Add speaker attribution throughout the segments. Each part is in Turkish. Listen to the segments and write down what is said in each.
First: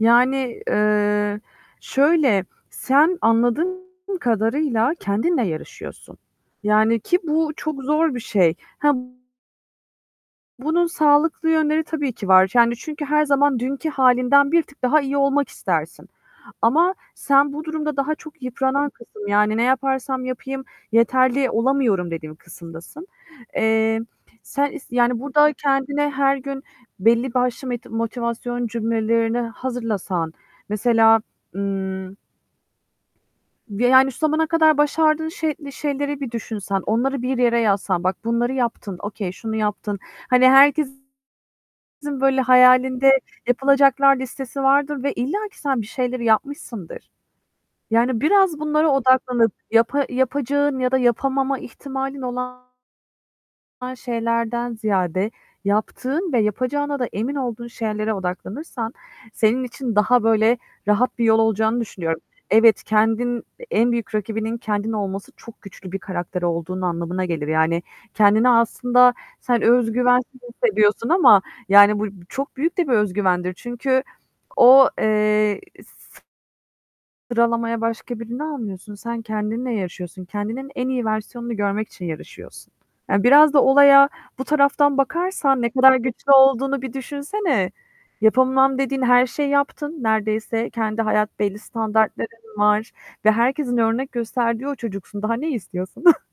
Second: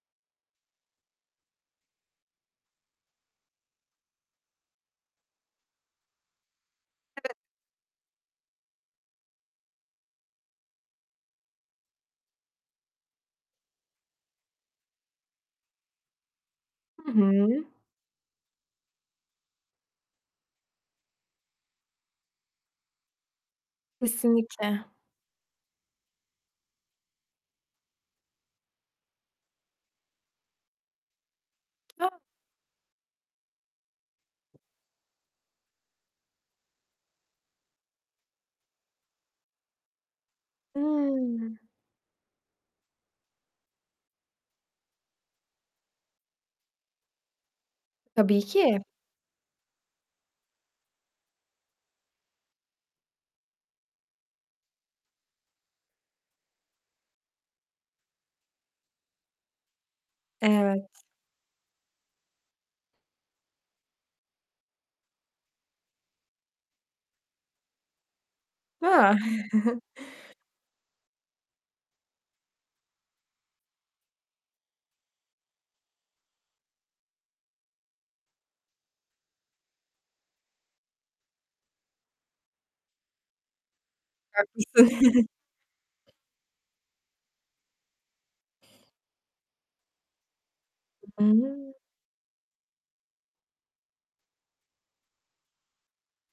Speaker 1: Yani, eee, şöyle, sen anladığım kadarıyla kendinle yarışıyorsun. Yani, ki
Speaker 2: [unintelligible]
Speaker 1: bu çok zor bir şey. Hab Bunun sağlıklı yönleri tabii ki var. Yani çünkü her zaman dünkü halinden bir tık daha iyi olmak istersin. Ama
Speaker 2: Hı
Speaker 1: sen bu
Speaker 2: hı.
Speaker 1: durumda daha çok yıpranan kısım, yani "Ne yaparsam yapayım yeterli olamıyorum." dediğin kısımdasın. Eee, sen
Speaker 2: Kesinlikle.
Speaker 1: is yani burada kendine her gün belli başlı meti motivasyon cümlelerini hazırlasan, mesela, ımm
Speaker 2: [unintelligible]
Speaker 1: ve yani şu zamana kadar başardığın şey şeyleri bir düşünsen, onları bir yere yazsan, bak bunları yaptın, okay, şunu yaptın. Hani herkesin
Speaker 2: Hımm.
Speaker 1: böyle hayalinde yapılacaklar listesi vardır ve illaki sen bir şeyleri yapmışsındır. Yani
Speaker 2: Tabii
Speaker 1: biraz
Speaker 2: ki.
Speaker 1: bunlara odaklanıp yapa yapacağın ya da yapamama ihtimalin olan [unintelligible] Şeylerden ziyade, yaptığın ve yapacağına da emin olduğun şeylere odaklanırsan, senin için daha, böyle,
Speaker 2: Evet.
Speaker 1: rahat bir yol olacağını düşünüyorum. Evet, kendin en büyük rakibinin kendin olması çok güçlü bir karakter olduğun anlamına gelir. Yani kendini
Speaker 2: A!
Speaker 1: aslında sen özgüvensiz hissediyorsun ama yani bu bu çok büyük de bir özgüvendir. Çünkü o, eee, s sıralamaya başka birini almıyorsun, sen kendinle yaşıyorsun, kendinin en iyi versiyonunu görmek için yarışıyorsun. Yani biraz da olaya bu
Speaker 2: Haklısın.
Speaker 1: taraftan bakarsan, ne kadar güçlü olduğunu bir düşünsene. Yapamam dediğin her şeyi yaptın, neredeyse kendi hayat belli
Speaker 2: [unintelligible]
Speaker 1: standartların var ve herkesin örnek gösterdiği o çocuksun. Daha ne istiyorsun?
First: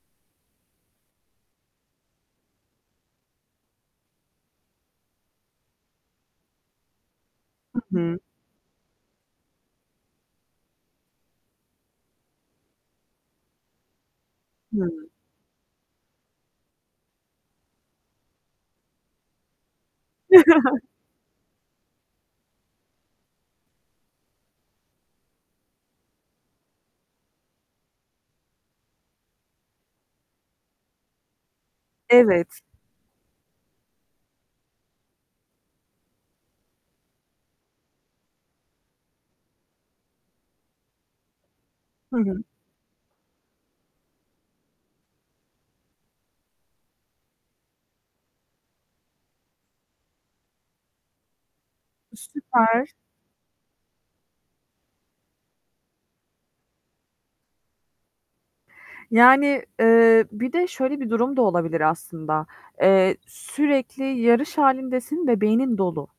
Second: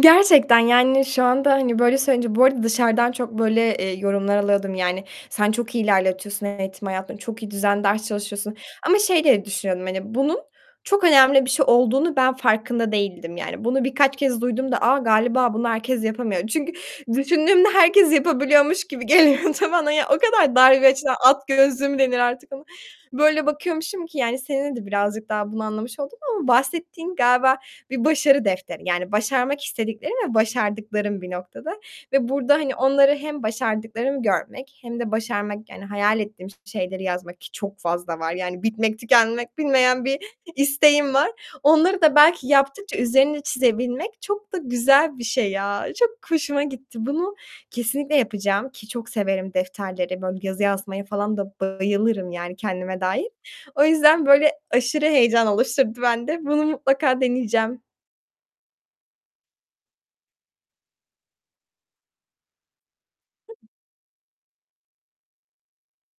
Speaker 2: Gerçekten yani şu anda, hani, böyle söyleyince Bu arada dışarıdan çok böyle, eee, yorumlar alıyordum, yani, "Sen çok iyi ilerletiyorsun eğitim hayatında, çok iyi
Speaker 1: Hı
Speaker 2: düzenli ders
Speaker 1: hı.
Speaker 2: çalışıyorsun." ama şey diye düşünüyordum. Hani bunun çok önemli bir şey olduğunun ben farkında değildim yani. Bunu birkaç kez duyduğumda "A!
Speaker 1: Hıı.
Speaker 2: Galiba bunu herkes yapamıyor." çünkü düşündüğümde herkes yapabiliyormuş gibi geliyordu bana ya. O kadar dar bir açıdan at gözlülüğü mü denir artık ona? Böyle bakıyormuşum ki, yani, seninle de birazcık daha bunu anlamış oldum. Ama bahsettiğin galiba bir başarı defteri yani başarmak istediklerim ve başardıklarım bir noktada. Ve burada,
Speaker 1: Evet.
Speaker 2: hani, onları hem başardıklarımı görmek hem de başarmak, yani hayal ettiğim şeyleri yazmak ki çok fazla var yani bitmek tükenmek bilmeyen bir isteğim var. Onları da
Speaker 1: Hı hı.
Speaker 2: belki yaptıkça üzerine çizebilmek çok da güzel bir şey ya, çok hoşuma gitti. Bunu kesinlikle yapacağım, ki çok severim defterleri, böyle yazı yazmaya falan da bayılırım, yani,
Speaker 1: Süper.
Speaker 2: kendime dair. O yüzden böyle aşırı heyecan oluşturdu bende. Bunu mutlaka deneyeceğim.
Speaker 1: Yani, eee, bir de şöyle bir durum da olabilir aslında. Eee, sürekli yarış halindesin, ve beynin dolu.